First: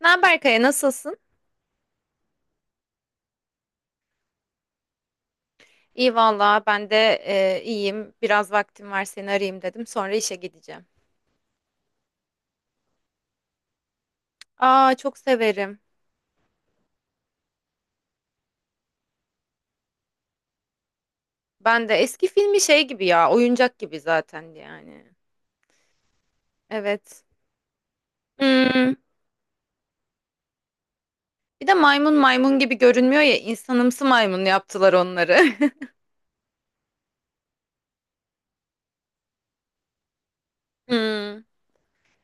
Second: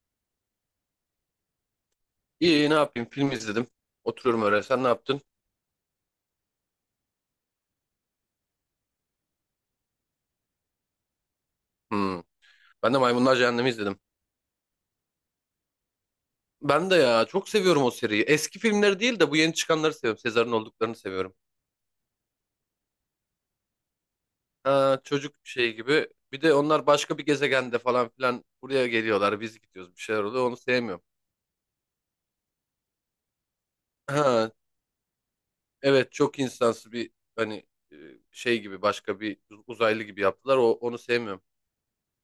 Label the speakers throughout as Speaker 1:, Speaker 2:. Speaker 1: Ne haber Kaya, nasılsın?
Speaker 2: İyi ne yapayım film izledim. Oturuyorum öyle. Sen ne yaptın?
Speaker 1: İyi valla ben de iyiyim. Biraz vaktim var seni arayayım dedim. Sonra işe gideceğim.
Speaker 2: Hmm. Ben de Maymunlar Cehennemi izledim.
Speaker 1: Aa çok severim.
Speaker 2: Ben de ya çok seviyorum o seriyi. Eski filmleri değil de bu yeni çıkanları seviyorum. Sezar'ın olduklarını seviyorum.
Speaker 1: Ben de eski filmi şey gibi ya oyuncak gibi zaten
Speaker 2: Ha,
Speaker 1: yani.
Speaker 2: çocuk şey gibi. Bir de onlar başka
Speaker 1: Evet.
Speaker 2: bir gezegende falan filan buraya
Speaker 1: Hmm.
Speaker 2: geliyorlar. Biz gidiyoruz bir şeyler oluyor. Onu sevmiyorum.
Speaker 1: Bir de maymun maymun gibi görünmüyor ya insanımsı maymun
Speaker 2: Ha,
Speaker 1: yaptılar onları.
Speaker 2: evet çok insansı bir hani e, şey gibi başka bir uzaylı gibi yaptılar. Onu sevmiyorum.
Speaker 1: Hmm,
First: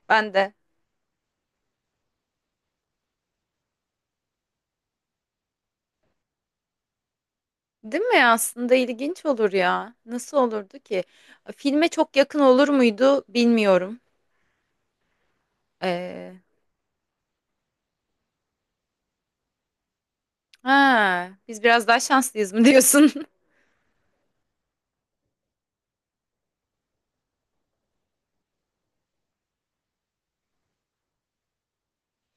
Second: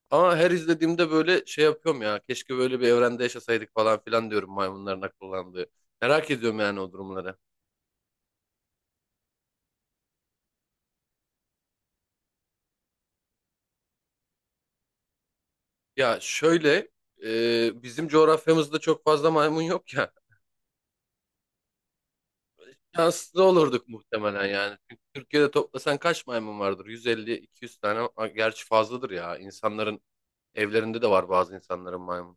Speaker 1: ben
Speaker 2: Ama her
Speaker 1: de.
Speaker 2: izlediğimde böyle şey yapıyorum ya. Keşke böyle bir evrende yaşasaydık falan filan diyorum maymunların akıllandığı. Merak ediyorum yani o durumları.
Speaker 1: Değil mi? Aslında ilginç olur ya. Nasıl olurdu ki? Filme çok yakın olur muydu bilmiyorum.
Speaker 2: Ya
Speaker 1: Ee,
Speaker 2: şöyle bizim coğrafyamızda çok fazla maymun yok ya.
Speaker 1: ha, biz biraz daha şanslıyız mı diyorsun?
Speaker 2: Şanslı olurduk muhtemelen yani. Çünkü Türkiye'de toplasan kaç maymun vardır? 150-200 tane. A, gerçi fazladır ya. İnsanların evlerinde de var bazı insanların maymun.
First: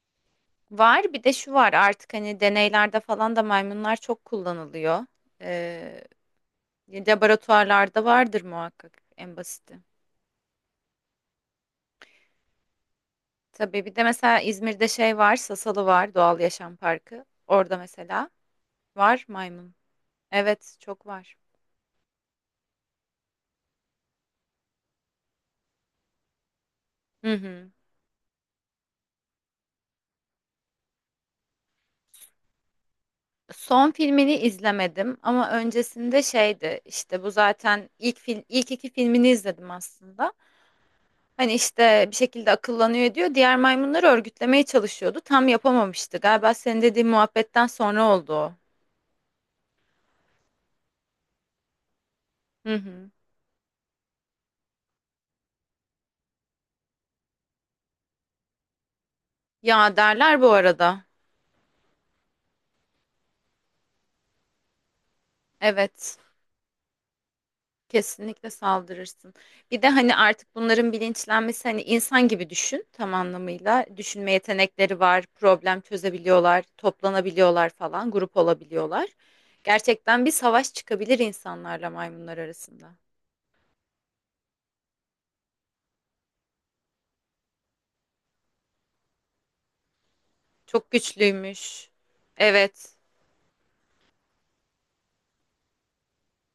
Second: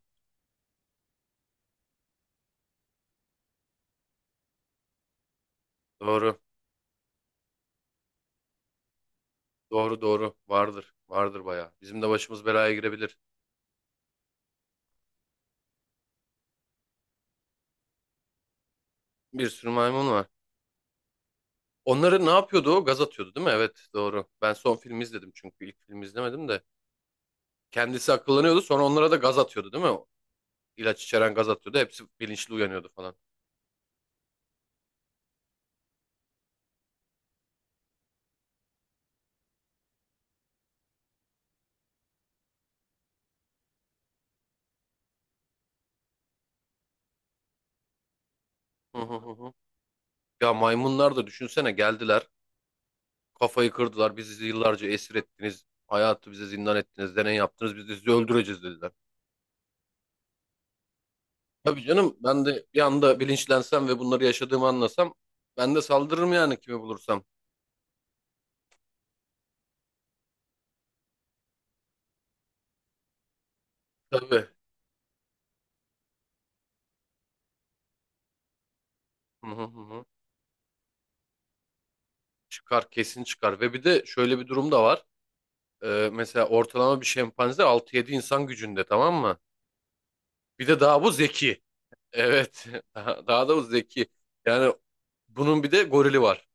Speaker 1: Var bir de şu var artık hani deneylerde falan da maymunlar çok kullanılıyor. Ee,
Speaker 2: Doğru.
Speaker 1: laboratuvarlarda vardır muhakkak en basiti.
Speaker 2: Doğru doğru. Vardır. Vardır bayağı. Bizim de başımız belaya girebilir.
Speaker 1: Tabii bir de mesela İzmir'de şey var Sasalı var Doğal Yaşam Parkı. Orada mesela var
Speaker 2: Bir sürü
Speaker 1: maymun.
Speaker 2: maymun var.
Speaker 1: Evet çok var.
Speaker 2: Onları ne yapıyordu o? Gaz atıyordu değil mi? Evet doğru. Ben son filmi izledim çünkü ilk filmi izlemedim de.
Speaker 1: Hı hı.
Speaker 2: Kendisi akıllanıyordu sonra onlara da gaz atıyordu değil mi? O İlaç içeren gaz atıyordu. Hepsi bilinçli uyanıyordu falan.
Speaker 1: Son filmini izlemedim ama öncesinde şeydi işte bu zaten ilk film ilk iki filmini izledim aslında. Hani işte bir şekilde akıllanıyor ediyor. Diğer maymunları örgütlemeye çalışıyordu. Tam yapamamıştı. Galiba senin dediğin muhabbetten sonra oldu o.
Speaker 2: Hı hı hı. Hı. Ya maymunlar da düşünsene geldiler.
Speaker 1: Hı hı.
Speaker 2: Kafayı kırdılar. Bizi yıllarca esir ettiniz. Hayatı bize zindan ettiniz. Deney yaptınız. Biz de sizi öldüreceğiz dediler.
Speaker 1: Ya derler bu arada.
Speaker 2: Tabii canım ben de bir anda bilinçlensem ve bunları yaşadığımı anlasam ben de
Speaker 1: Evet.
Speaker 2: saldırırım yani kimi bulursam.
Speaker 1: Kesinlikle saldırırsın. Bir de hani artık bunların bilinçlenmesi hani insan gibi düşün tam anlamıyla. Düşünme
Speaker 2: Tabii.
Speaker 1: yetenekleri var, problem çözebiliyorlar, toplanabiliyorlar falan, grup olabiliyorlar.
Speaker 2: Hı hı hı. Hı.
Speaker 1: Gerçekten bir savaş çıkabilir insanlarla maymunlar
Speaker 2: Çıkar
Speaker 1: arasında.
Speaker 2: kesin çıkar. Ve bir de şöyle bir durum da var. Mesela ortalama bir şempanze 6-7 insan gücünde, tamam mı? Bir de
Speaker 1: Çok
Speaker 2: daha bu zeki.
Speaker 1: güçlüymüş.
Speaker 2: Evet.
Speaker 1: Evet.
Speaker 2: Daha da bu zeki. Yani bunun bir de gorili var.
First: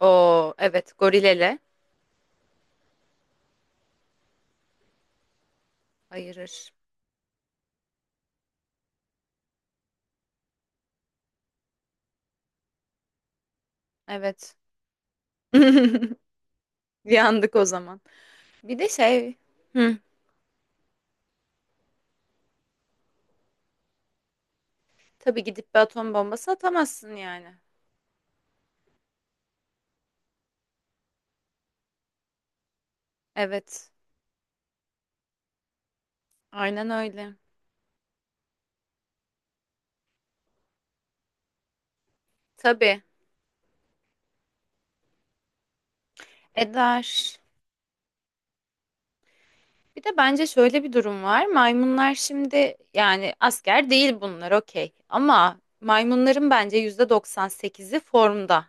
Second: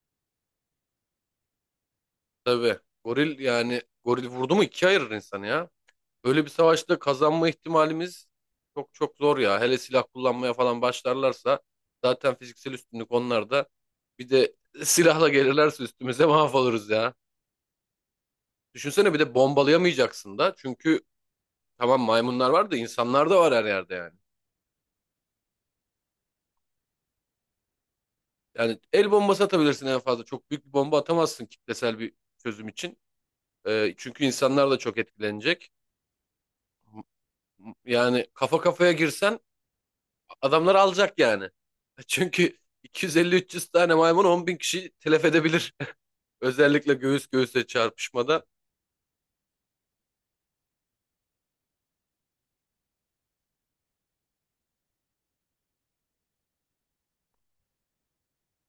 Speaker 1: Oo evet gorilele
Speaker 2: Tabii. Goril yani goril vurdu mu ikiye ayırır insanı ya. Böyle bir
Speaker 1: ayırır.
Speaker 2: savaşta kazanma ihtimalimiz çok çok zor ya. Hele silah kullanmaya falan başlarlarsa zaten fiziksel üstünlük onlarda. Bir de
Speaker 1: Evet.
Speaker 2: silahla gelirlerse üstümüze mahvoluruz ya.
Speaker 1: Yandık o zaman. Bir de
Speaker 2: Düşünsene bir de
Speaker 1: hı,
Speaker 2: bombalayamayacaksın da. Çünkü tamam maymunlar var da insanlar da var her yerde yani.
Speaker 1: tabii gidip bir atom bombası atamazsın yani.
Speaker 2: Yani el bombası atabilirsin en fazla. Çok büyük bir bomba atamazsın kitlesel bir çözüm için.
Speaker 1: Evet.
Speaker 2: Çünkü insanlar da çok etkilenecek.
Speaker 1: Aynen öyle.
Speaker 2: Yani kafa kafaya girsen adamlar alacak yani. Çünkü
Speaker 1: Tabii.
Speaker 2: 250-300 tane maymun 10 bin kişiyi telef edebilir. Özellikle göğüs
Speaker 1: Eder.
Speaker 2: göğüse çarpışmada.
Speaker 1: Bir de bence şöyle bir durum var. Maymunlar şimdi yani asker değil bunlar okey. Ama maymunların bence %98'i formda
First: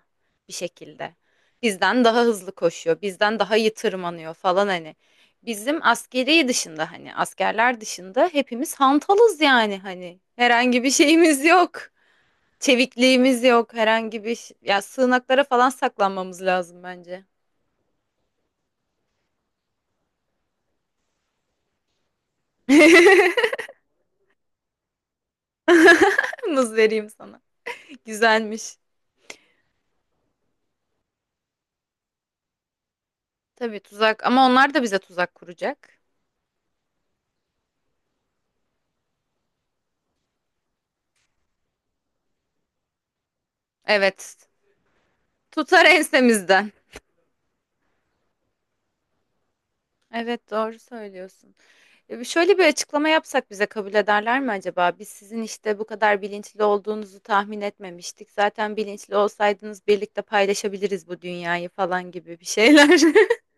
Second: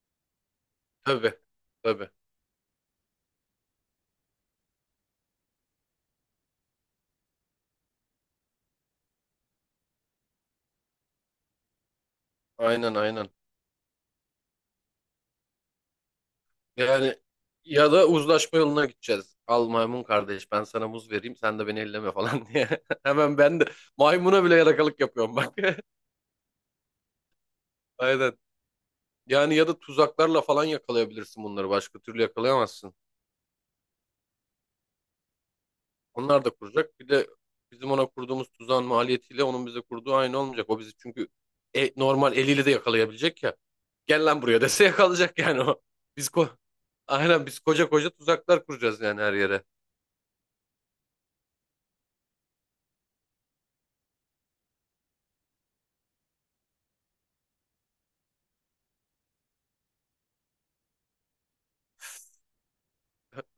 Speaker 1: bir şekilde.
Speaker 2: Tabii.
Speaker 1: Bizden
Speaker 2: Tabii.
Speaker 1: daha hızlı koşuyor, bizden daha iyi tırmanıyor falan hani. Bizim askeri dışında hani askerler dışında hepimiz hantalız yani hani. Herhangi bir şeyimiz yok.
Speaker 2: Aynen aynen.
Speaker 1: Çevikliğimiz yok. Herhangi bir ş- ya sığınaklara falan saklanmamız lazım
Speaker 2: Yani
Speaker 1: bence.
Speaker 2: ya da uzlaşma yoluna gideceğiz. Al maymun kardeş ben sana muz vereyim sen de beni elleme falan diye. Hemen ben de maymuna bile yalakalık yapıyorum bak.
Speaker 1: Muz vereyim sana.
Speaker 2: Aynen.
Speaker 1: Güzelmiş.
Speaker 2: Yani ya da tuzaklarla falan yakalayabilirsin bunları. Başka türlü yakalayamazsın.
Speaker 1: Tabii tuzak ama onlar da bize tuzak kuracak.
Speaker 2: Onlar da kuracak. Bir de bizim ona kurduğumuz tuzağın maliyetiyle onun bize kurduğu aynı olmayacak. O bizi çünkü normal eliyle de yakalayabilecek ya. Gel
Speaker 1: Evet.
Speaker 2: lan buraya dese yakalayacak yani o.
Speaker 1: Tutar
Speaker 2: Biz ko
Speaker 1: ensemizden.
Speaker 2: Aynen biz koca koca tuzaklar kuracağız yani her yere.
Speaker 1: Evet doğru söylüyorsun. Şöyle bir açıklama yapsak bize kabul ederler mi acaba? Biz sizin işte bu kadar bilinçli olduğunuzu tahmin etmemiştik. Zaten bilinçli olsaydınız birlikte paylaşabiliriz bu dünyayı falan gibi bir şeyler.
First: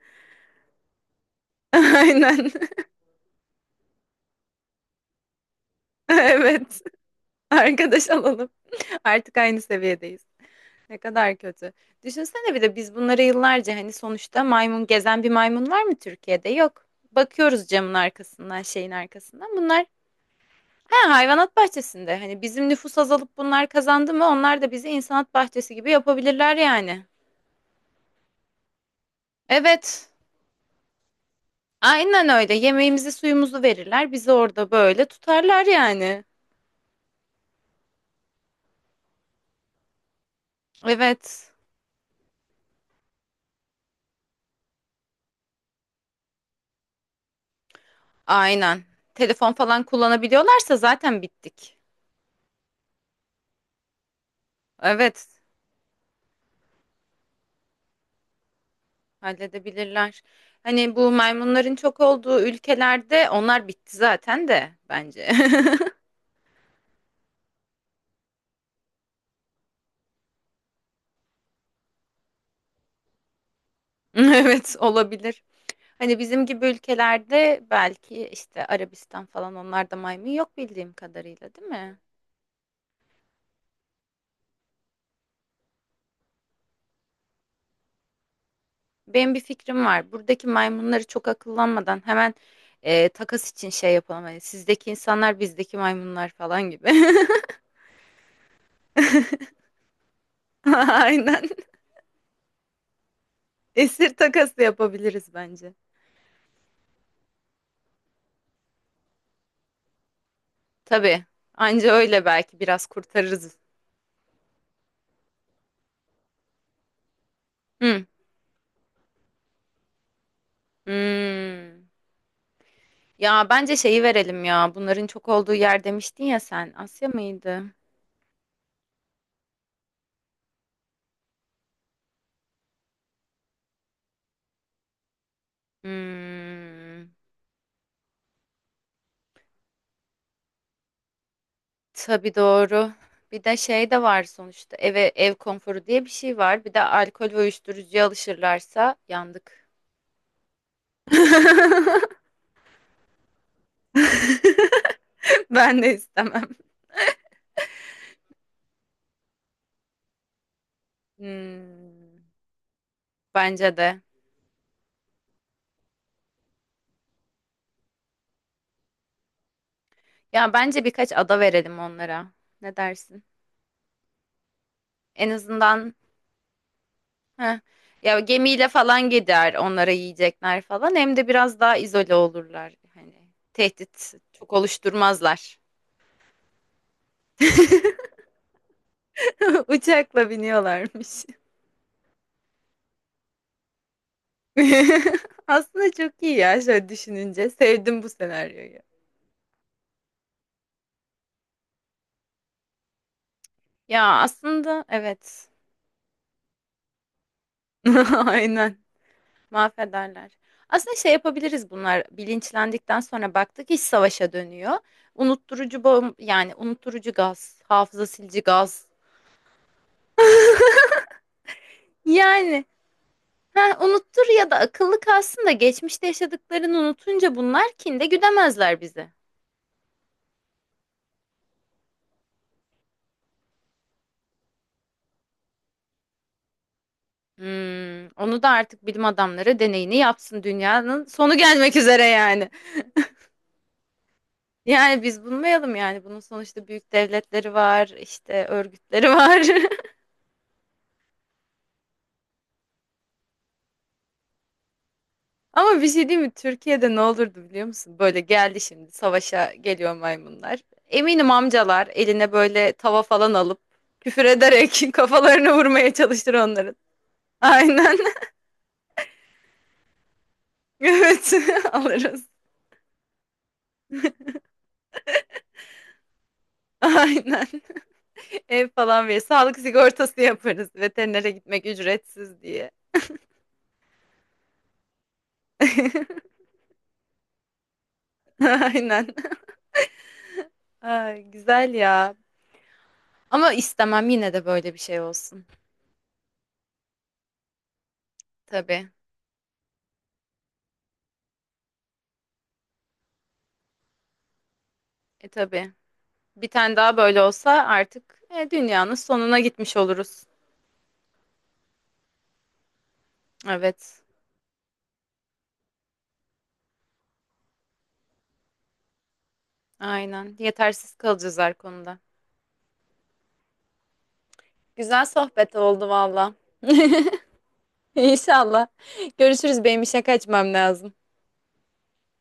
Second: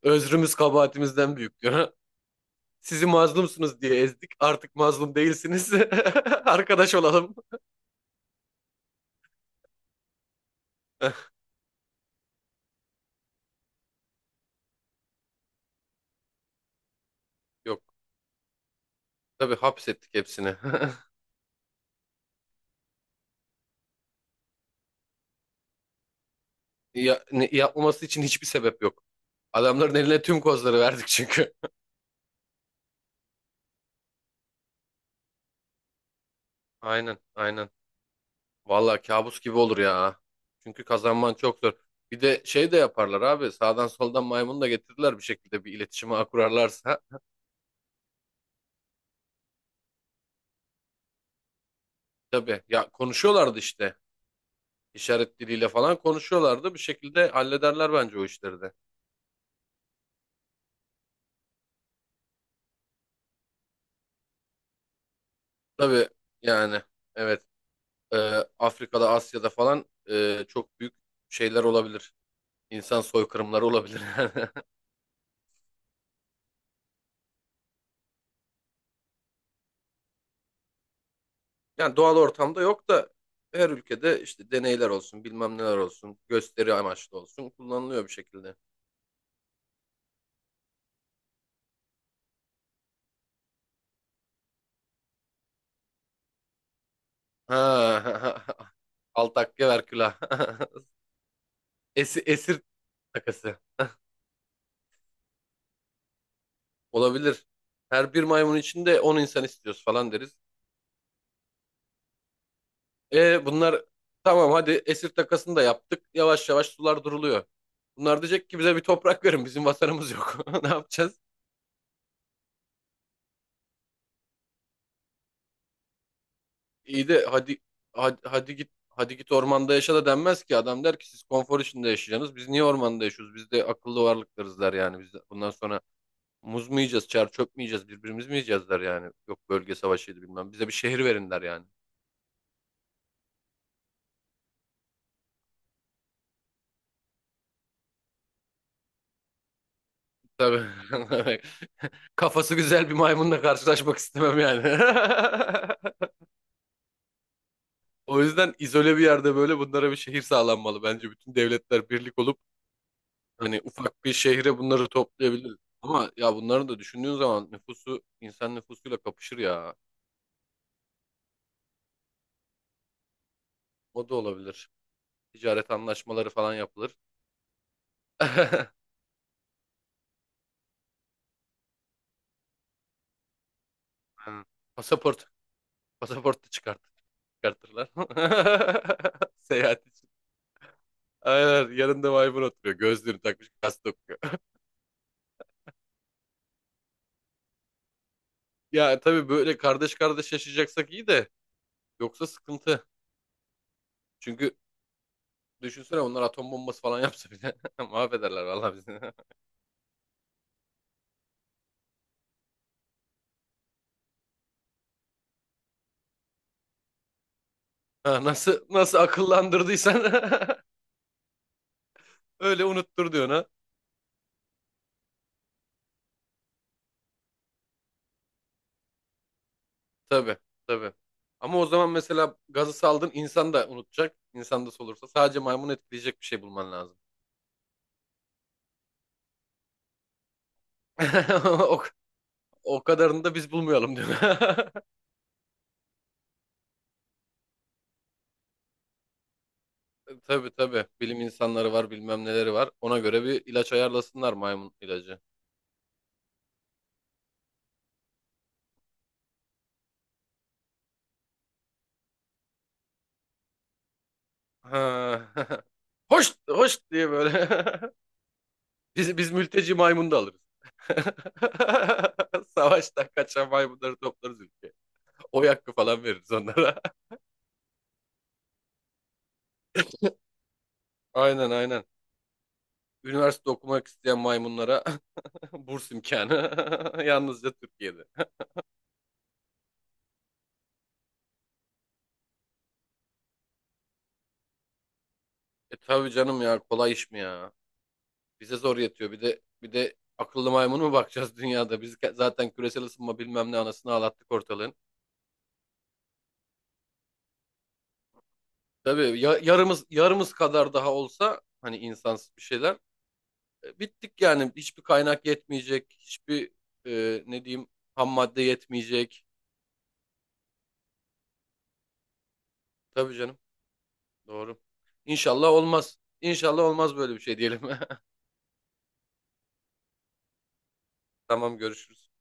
Speaker 2: Özrümüz kabahatimizden büyük diyor.
Speaker 1: Aynen.
Speaker 2: Sizi mazlumsunuz diye ezdik. Artık mazlum değilsiniz.
Speaker 1: Evet.
Speaker 2: Arkadaş olalım.
Speaker 1: Arkadaş alalım. Artık aynı seviyedeyiz. Ne kadar kötü. Düşünsene bir de biz bunları yıllarca hani sonuçta maymun gezen bir maymun var mı Türkiye'de? Yok. Bakıyoruz
Speaker 2: Yok.
Speaker 1: camın arkasından, şeyin arkasından.
Speaker 2: Tabii
Speaker 1: Bunlar
Speaker 2: hapsettik hepsini.
Speaker 1: ha hayvanat bahçesinde. Hani bizim nüfus azalıp bunlar kazandı mı? Onlar da bizi insanat bahçesi gibi yapabilirler yani.
Speaker 2: Ya, yapmaması için hiçbir sebep yok. Adamların
Speaker 1: Evet.
Speaker 2: eline tüm kozları verdik çünkü.
Speaker 1: Aynen öyle. Yemeğimizi, suyumuzu verirler. Bizi orada böyle tutarlar yani.
Speaker 2: Aynen, aynen. Vallahi kabus gibi olur ya. Çünkü kazanman
Speaker 1: Evet.
Speaker 2: çok zor. Bir de şey de yaparlar abi. Sağdan soldan maymunu da getirdiler bir şekilde bir iletişime ağı kurarlarsa.
Speaker 1: Aynen. Telefon falan kullanabiliyorlarsa zaten bittik.
Speaker 2: Tabii ya konuşuyorlardı işte.
Speaker 1: Evet.
Speaker 2: İşaret diliyle falan konuşuyorlardı. Bir şekilde hallederler bence o işleri de.
Speaker 1: Halledebilirler. Hani bu maymunların çok olduğu ülkelerde onlar bitti zaten de bence.
Speaker 2: Tabii yani evet. Ee, Afrika'da, Asya'da falan çok büyük şeyler olabilir. İnsan soykırımları olabilir.
Speaker 1: Evet olabilir. Hani bizim gibi ülkelerde belki işte Arabistan falan onlarda maymun yok bildiğim kadarıyla değil
Speaker 2: Yani
Speaker 1: mi?
Speaker 2: doğal ortamda yok da her ülkede işte deneyler olsun, bilmem neler olsun, gösteri amaçlı olsun kullanılıyor bir şekilde.
Speaker 1: Benim bir fikrim var. Buradaki maymunları çok akıllanmadan hemen takas için şey yapalım. Hani sizdeki insanlar bizdeki maymunlar falan gibi.
Speaker 2: Ha, altakya verkülah.
Speaker 1: Aynen.
Speaker 2: Esir, esir takası.
Speaker 1: Esir takası yapabiliriz bence.
Speaker 2: Olabilir. Her bir maymun içinde 10 insan istiyoruz falan deriz.
Speaker 1: Tabii. Anca öyle belki biraz
Speaker 2: E
Speaker 1: kurtarırız.
Speaker 2: bunlar tamam hadi esir takasını da yaptık. Yavaş yavaş sular duruluyor.
Speaker 1: Hı.
Speaker 2: Bunlar diyecek ki bize bir toprak verin. Bizim vatanımız yok. Ne yapacağız?
Speaker 1: Hmm. Ya bence şeyi verelim ya. Bunların çok olduğu yer demiştin ya sen. Asya
Speaker 2: İyi de hadi,
Speaker 1: mıydı?
Speaker 2: hadi hadi git hadi git ormanda yaşa da denmez ki. Adam der ki siz konfor içinde yaşayacaksınız. Biz niye ormanda yaşıyoruz? Biz de akıllı varlıklarız der yani. Biz de bundan sonra muz mu yiyeceğiz,
Speaker 1: Hmm.
Speaker 2: çer çöp mü yiyeceğiz, birbirimiz mi yiyeceğiz der yani. Yok bölge savaşıydı bilmem. Bize bir şehir verin der yani.
Speaker 1: Tabii doğru. Bir de şey de var sonuçta. Eve ev konforu diye bir şey var. Bir de alkol ve uyuşturucuya alışırlarsa yandık.
Speaker 2: Tabii. Kafası güzel bir maymunla karşılaşmak istemem yani.
Speaker 1: Ben de istemem.
Speaker 2: O yüzden izole bir yerde böyle bunlara bir şehir sağlanmalı. Bence bütün devletler birlik
Speaker 1: Hmm.
Speaker 2: olup hani
Speaker 1: Bence de.
Speaker 2: ufak bir şehre bunları toplayabiliriz. Ama ya bunları da düşündüğün zaman nüfusu insan nüfusuyla kapışır ya.
Speaker 1: Ya bence birkaç ada verelim onlara. Ne dersin?
Speaker 2: O da olabilir.
Speaker 1: En
Speaker 2: Ticaret
Speaker 1: azından
Speaker 2: anlaşmaları falan yapılır.
Speaker 1: Heh. Ya gemiyle falan gider onlara yiyecekler falan. Hem de biraz daha izole olurlar. Hani tehdit
Speaker 2: Aynen.
Speaker 1: çok
Speaker 2: Pasaport.
Speaker 1: oluşturmazlar.
Speaker 2: Pasaport da çıkartır, çıkartırlar. Seyahat için.
Speaker 1: Uçakla biniyorlarmış.
Speaker 2: Aynen. Yanında maymun oturuyor. Gözlüğünü takmış. Gazete okuyor.
Speaker 1: Aslında çok iyi ya şöyle düşününce. Sevdim bu senaryoyu.
Speaker 2: Ya tabii böyle kardeş kardeş yaşayacaksak iyi de. Yoksa sıkıntı.
Speaker 1: Ya
Speaker 2: Çünkü
Speaker 1: aslında evet.
Speaker 2: düşünsene onlar atom bombası falan yapsa bile. Mahvederler vallahi
Speaker 1: Aynen.
Speaker 2: bizi.
Speaker 1: Mahvederler. Aslında şey yapabiliriz bunlar. Bilinçlendikten sonra baktık iş savaşa dönüyor. Unutturucu yani unutturucu gaz, hafıza
Speaker 2: Ha,
Speaker 1: silici
Speaker 2: nasıl
Speaker 1: gaz.
Speaker 2: nasıl akıllandırdıysan.
Speaker 1: Yani
Speaker 2: Öyle unutturdu ona.
Speaker 1: Ha, unuttur ya da akıllı kalsın da geçmişte yaşadıklarını unutunca bunlar kinde güdemezler bizi.
Speaker 2: Tabii, tabii. Ama o zaman mesela gazı saldın insan da unutacak. İnsan da solursa. Sadece maymun etkileyecek bir şey bulman lazım.
Speaker 1: Hmm, onu da artık bilim adamları deneyini yapsın dünyanın sonu gelmek
Speaker 2: O,
Speaker 1: üzere yani.
Speaker 2: o kadarını da biz bulmayalım diyor.
Speaker 1: Yani biz bulmayalım yani bunun sonuçta büyük devletleri var işte örgütleri var.
Speaker 2: Tabii tabii. Bilim insanları var bilmem neleri var. Ona göre bir ilaç ayarlasınlar maymun ilacı.
Speaker 1: Ama bir şey değil mi Türkiye'de ne olurdu biliyor musun? Böyle geldi şimdi savaşa geliyor maymunlar. Eminim amcalar eline böyle tava falan alıp küfür ederek
Speaker 2: Ha.
Speaker 1: kafalarını vurmaya çalışır
Speaker 2: Hoş,
Speaker 1: onların.
Speaker 2: hoş diye böyle.
Speaker 1: Aynen.
Speaker 2: Biz mülteci maymunu da alırız.
Speaker 1: Evet alırız.
Speaker 2: Savaştan kaçan maymunları toplarız ülkeye. Oy hakkı falan veririz onlara.
Speaker 1: Aynen. Ev falan verir. Sağlık sigortası yaparız. Veterinere
Speaker 2: Aynen
Speaker 1: gitmek
Speaker 2: aynen.
Speaker 1: ücretsiz diye.
Speaker 2: Üniversite okumak isteyen maymunlara burs imkanı. Yalnızca Türkiye'de.
Speaker 1: Aynen. Ay, güzel ya. Ama istemem yine de böyle bir şey olsun.
Speaker 2: E tabii canım ya kolay iş mi ya? Bize zor
Speaker 1: Tabii.
Speaker 2: yetiyor. Bir de akıllı maymun mu bakacağız dünyada? Biz zaten küresel ısınma bilmem ne anasını ağlattık ortalığın.
Speaker 1: E tabii. Bir tane daha böyle olsa artık dünyanın
Speaker 2: Tabii
Speaker 1: sonuna gitmiş
Speaker 2: yarımız
Speaker 1: oluruz.
Speaker 2: yarımız kadar daha olsa hani insansız bir şeyler
Speaker 1: Evet.
Speaker 2: bittik yani. Hiçbir kaynak yetmeyecek. Hiçbir ne diyeyim ham madde yetmeyecek.
Speaker 1: Aynen. Yetersiz kalacağız her konuda.
Speaker 2: Tabii canım. Doğru.
Speaker 1: Güzel
Speaker 2: İnşallah
Speaker 1: sohbet oldu
Speaker 2: olmaz.
Speaker 1: valla.
Speaker 2: İnşallah olmaz böyle bir şey diyelim.
Speaker 1: İnşallah. Görüşürüz. Benim işe kaçmam lazım.
Speaker 2: Tamam görüşürüz.